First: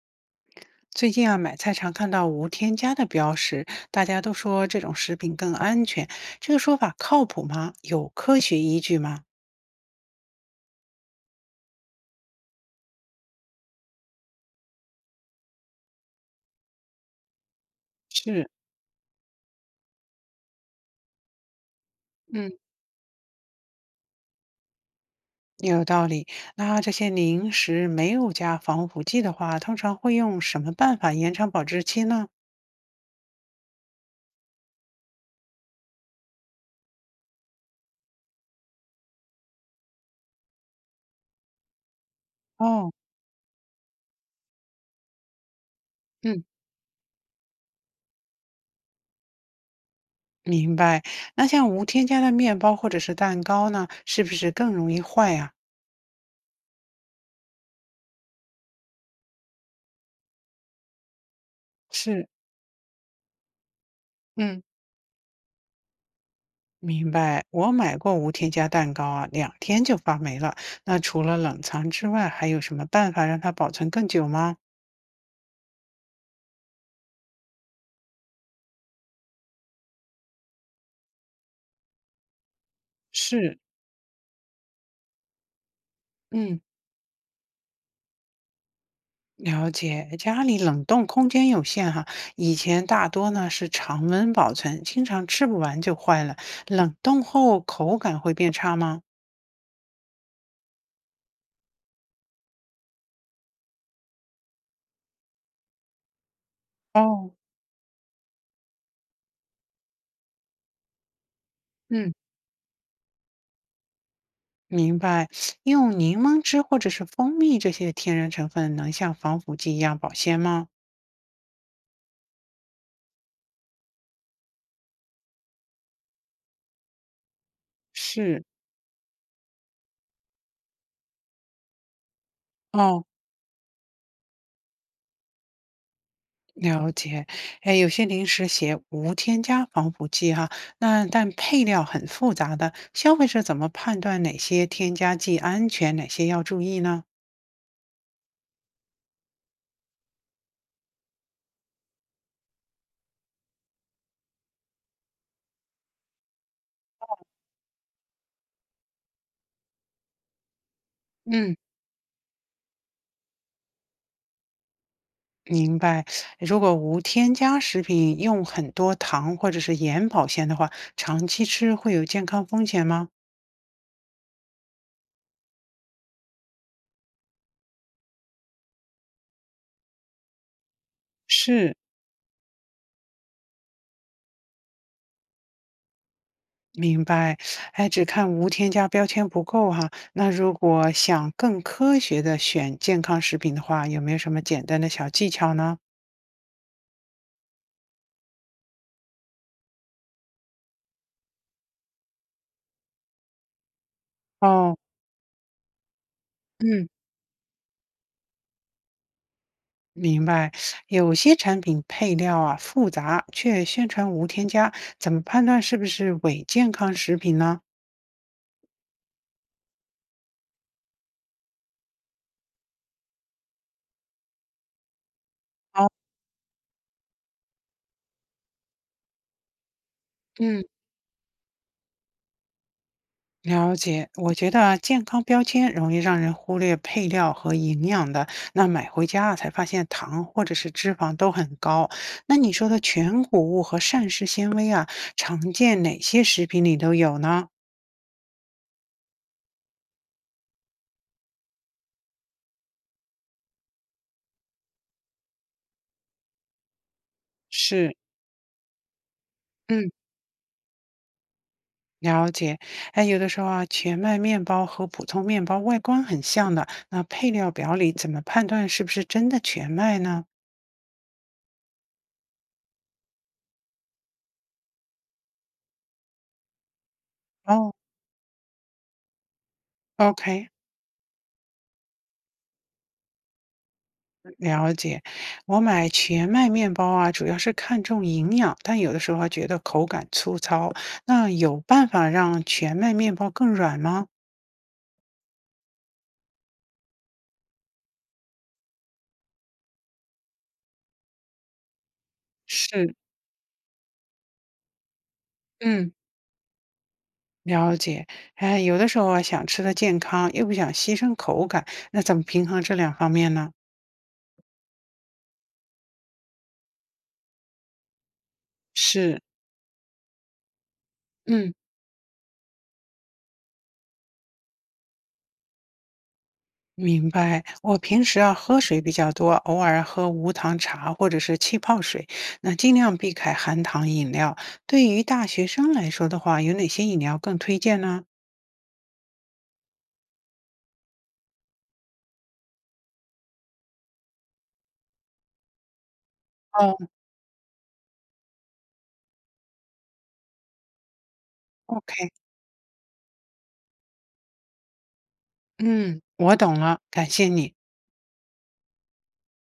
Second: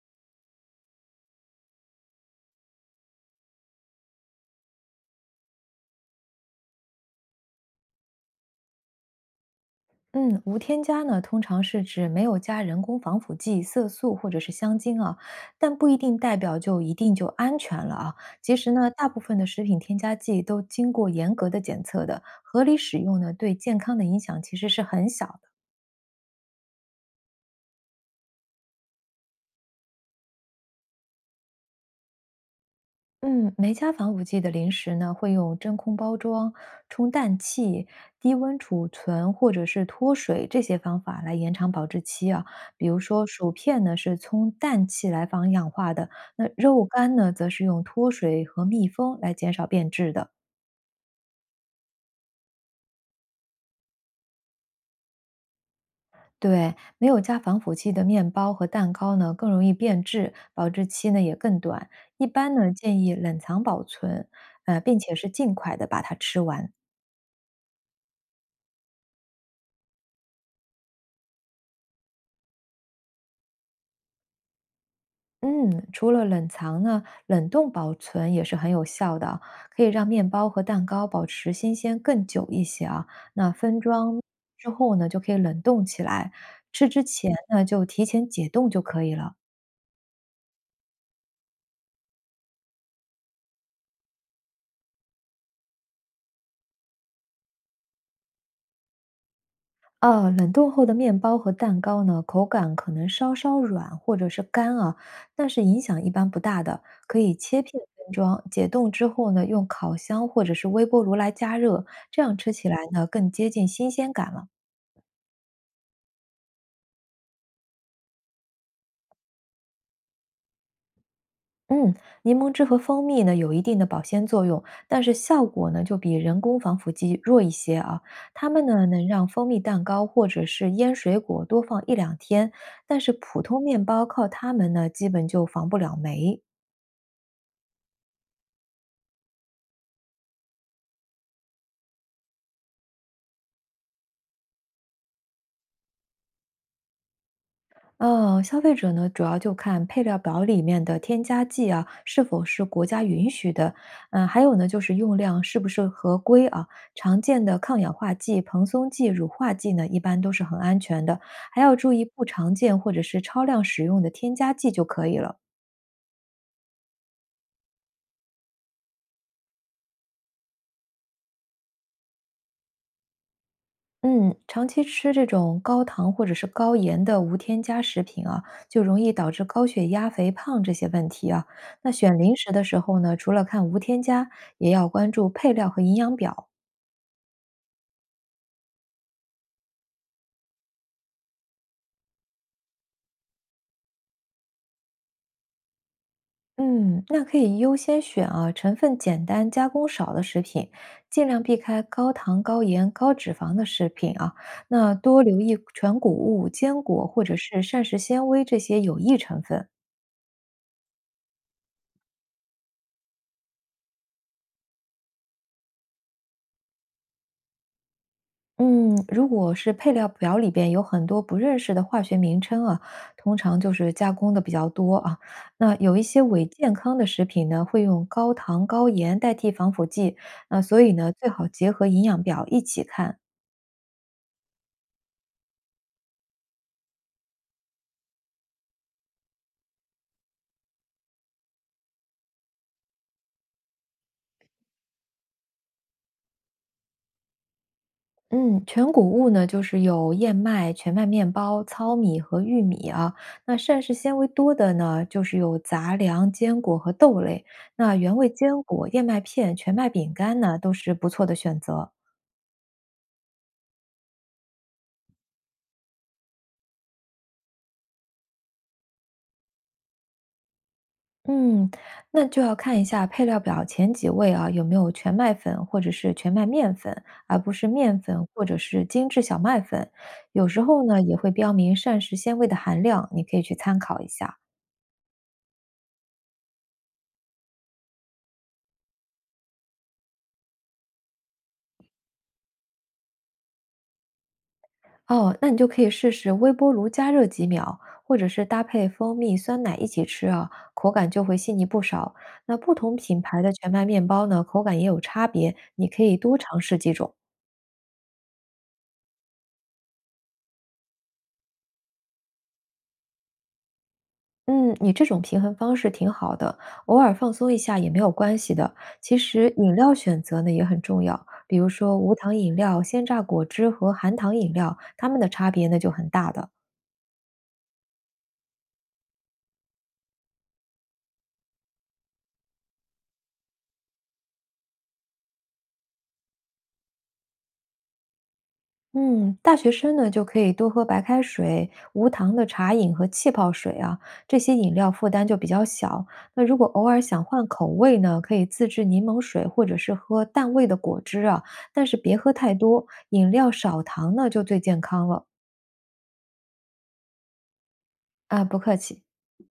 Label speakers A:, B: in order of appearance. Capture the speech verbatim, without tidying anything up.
A: 最近啊，买菜常看到无添加的标识，大家都说这种食品更安全。这个说法靠谱吗？有科学依据吗？
B: 嗯，无添加呢，通常是指没有加人工防腐剂、色素或者是香精啊，但不一定代表就一定就安全了啊。
A: 是，
B: 其实呢，大部分的食品添加剂都经过严格的检测的，
A: 嗯，
B: 合理使用呢，对健康的影响其实是很小的。
A: 有道理。那这些零食没有加防腐剂的话，通常会用什么办法延长保质期呢？
B: 嗯，没加防腐剂的零食呢，会用真空包装、充氮气、低温储存或者是脱水这些方法来延长保质期啊。比
A: 哦，
B: 如说薯片呢是充氮气来防氧化的，
A: 嗯，
B: 那肉干呢则是用脱水和密封来减少变质的。
A: 明白。那像无添加的面包或者是蛋糕呢，是不是更容易坏呀？
B: 对，没有加防腐剂的面包和蛋糕呢，更容易变质，保质期呢也更短。一
A: 是，
B: 般呢建议冷藏保存，
A: 嗯。
B: 呃，并且是尽快的把它吃完。
A: 明白，我买过无添加蛋糕啊，两天就发霉了。那除了冷藏之外，还有什么办法让它保存更久吗？
B: 嗯，除了冷藏呢，冷冻保存也是很有效的啊，可以让面包和蛋糕保持新鲜更久一些啊。那
A: 是，
B: 分装之后呢，就可以冷冻起来，
A: 嗯，
B: 吃之前呢就提前解冻就可以了。
A: 了解。家里冷冻空间有限哈，以前大多呢是常温保存，经常吃不完就坏了。冷冻后口感会变差吗？
B: 啊。冷冻后的面包和蛋糕呢，口感可能稍稍软或者是干啊，但是影响一般不大的，可
A: 哦，
B: 以切片分装。解冻之后呢，用烤箱或者是微波炉来加热，
A: 嗯，
B: 这样吃起来呢更接近新鲜感了。
A: 明白。用柠檬汁或者是蜂蜜这些天然成分，能像防腐剂一样保鲜吗？
B: 嗯，柠檬汁和蜂蜜呢有一定的保鲜作用，但是效果呢就比人工防腐剂弱一些啊。
A: 是，
B: 它们呢能让蜂蜜蛋糕或者是腌水果多放一两天，但
A: 哦，
B: 是普通面包靠它们呢基本就防不了霉。
A: 了解，哎，有些零食写无添加防腐剂哈，那但配料很复杂的，消费者怎么判断哪些添加剂安全，哪些要注意呢？
B: 呃，消费者呢，主要就看配料表里面的添加剂啊，是否是国家允许的。嗯、还有呢，就是用量是不是合规啊？常见的抗氧化剂、蓬松剂、乳化剂呢，一般都是很安全的。
A: 嗯，
B: 还要注意不常见或者是超量使用的添加剂就可以了。
A: 明白。如果无添加食品用很多糖或者是盐保鲜的话，长期吃会有健康风险吗？
B: 嗯，长期吃这种高糖或者是高盐的无添加食品啊，就容易导致高血压、肥胖这些问题啊。
A: 是，
B: 那选零食的时候呢，除了看无添加，也要关注配料和营养表。
A: 明白。哎，只看无添加标签不够哈。那如果想更科学的选健康食品的话，有没有什么简单的小技巧呢？
B: 嗯，那可以优先选啊成分简单、加工少的食品，尽量避开高糖、高盐、高脂肪的食品啊。
A: 哦，
B: 那多留意全谷物、坚
A: 嗯，
B: 果或者是膳食纤维这些有益成分。
A: 明白。有些产品配料啊复杂，却宣传无添加，怎么判断是不是伪健康食品呢？
B: 嗯，如果是配料表里边有很多不认识的化学名称啊，通常就是加工的比较多啊。那
A: 哦，
B: 有一些伪健康的食品呢，会用高糖高盐代替防腐剂，那
A: 嗯，
B: 所以呢，最好结合营养表一起看。
A: 了解，我觉得啊健康标签容易让人忽略配料和营养的，那买回家啊才发现糖或者是脂肪都很高。那你说的全谷物和膳食纤维啊，常见哪些食品里都有呢？
B: 嗯，全谷物呢，就是有燕麦、全麦面包、糙米和玉米啊。那膳食纤维多的呢，就是有杂粮、坚果和豆类。那
A: 是，
B: 原味坚果、燕麦片、全麦
A: 嗯。
B: 饼干呢，都是不错的选择。
A: 了解，哎，有的时候啊，全麦面包和普通面包外观很像的，那配料表里怎么判断是不是真的全麦呢？
B: 嗯，那就要看一下配料表前几位啊，有没有全麦粉或者是全麦面粉，而不是
A: 哦
B: 面粉或者是精致小麦粉。有
A: ，OK，
B: 时候呢，也会标明膳食纤维的含量，你可以去参考一下。
A: 了解。我买全麦面包啊，主要是看重营养，但有的时候还觉得口感粗糙。那有办法让全麦面包更软吗？
B: 哦，那你就可以试试微波炉加热几秒，或者是搭配蜂蜜酸奶一起吃啊，口感就会细腻不少。那不
A: 是，
B: 同品牌的全麦面包呢，口感也有差别，你
A: 嗯，
B: 可以多尝试几种。
A: 了解。哎，有的时候啊，想吃的健康，又不想牺牲口感，那怎么平衡这两方面呢？
B: 嗯，你这种平衡方式挺好的，偶尔放松一下也没有关系的。其
A: 是，
B: 实饮料选择呢也很重要，
A: 嗯。
B: 比如说无糖饮料、鲜榨果汁和含糖饮料，它们的差别呢就很大的。
A: 明白，我平时啊喝水比较多，偶尔喝无糖茶或者是气泡水，那尽量避开含糖饮料。对于大学生来说的话，有哪些饮料更推荐呢？
B: 嗯，大学生呢就可以多喝白开水、无糖的茶饮和气泡水啊，这些饮料负担就比较小。那如果
A: 哦
B: 偶尔想换口味呢，可以自制柠檬水或者是喝淡味的果汁啊，但是
A: ，OK，
B: 别喝太多，饮料少糖呢就最健康了。
A: 嗯，我懂了，感谢你。
B: 啊，不客气。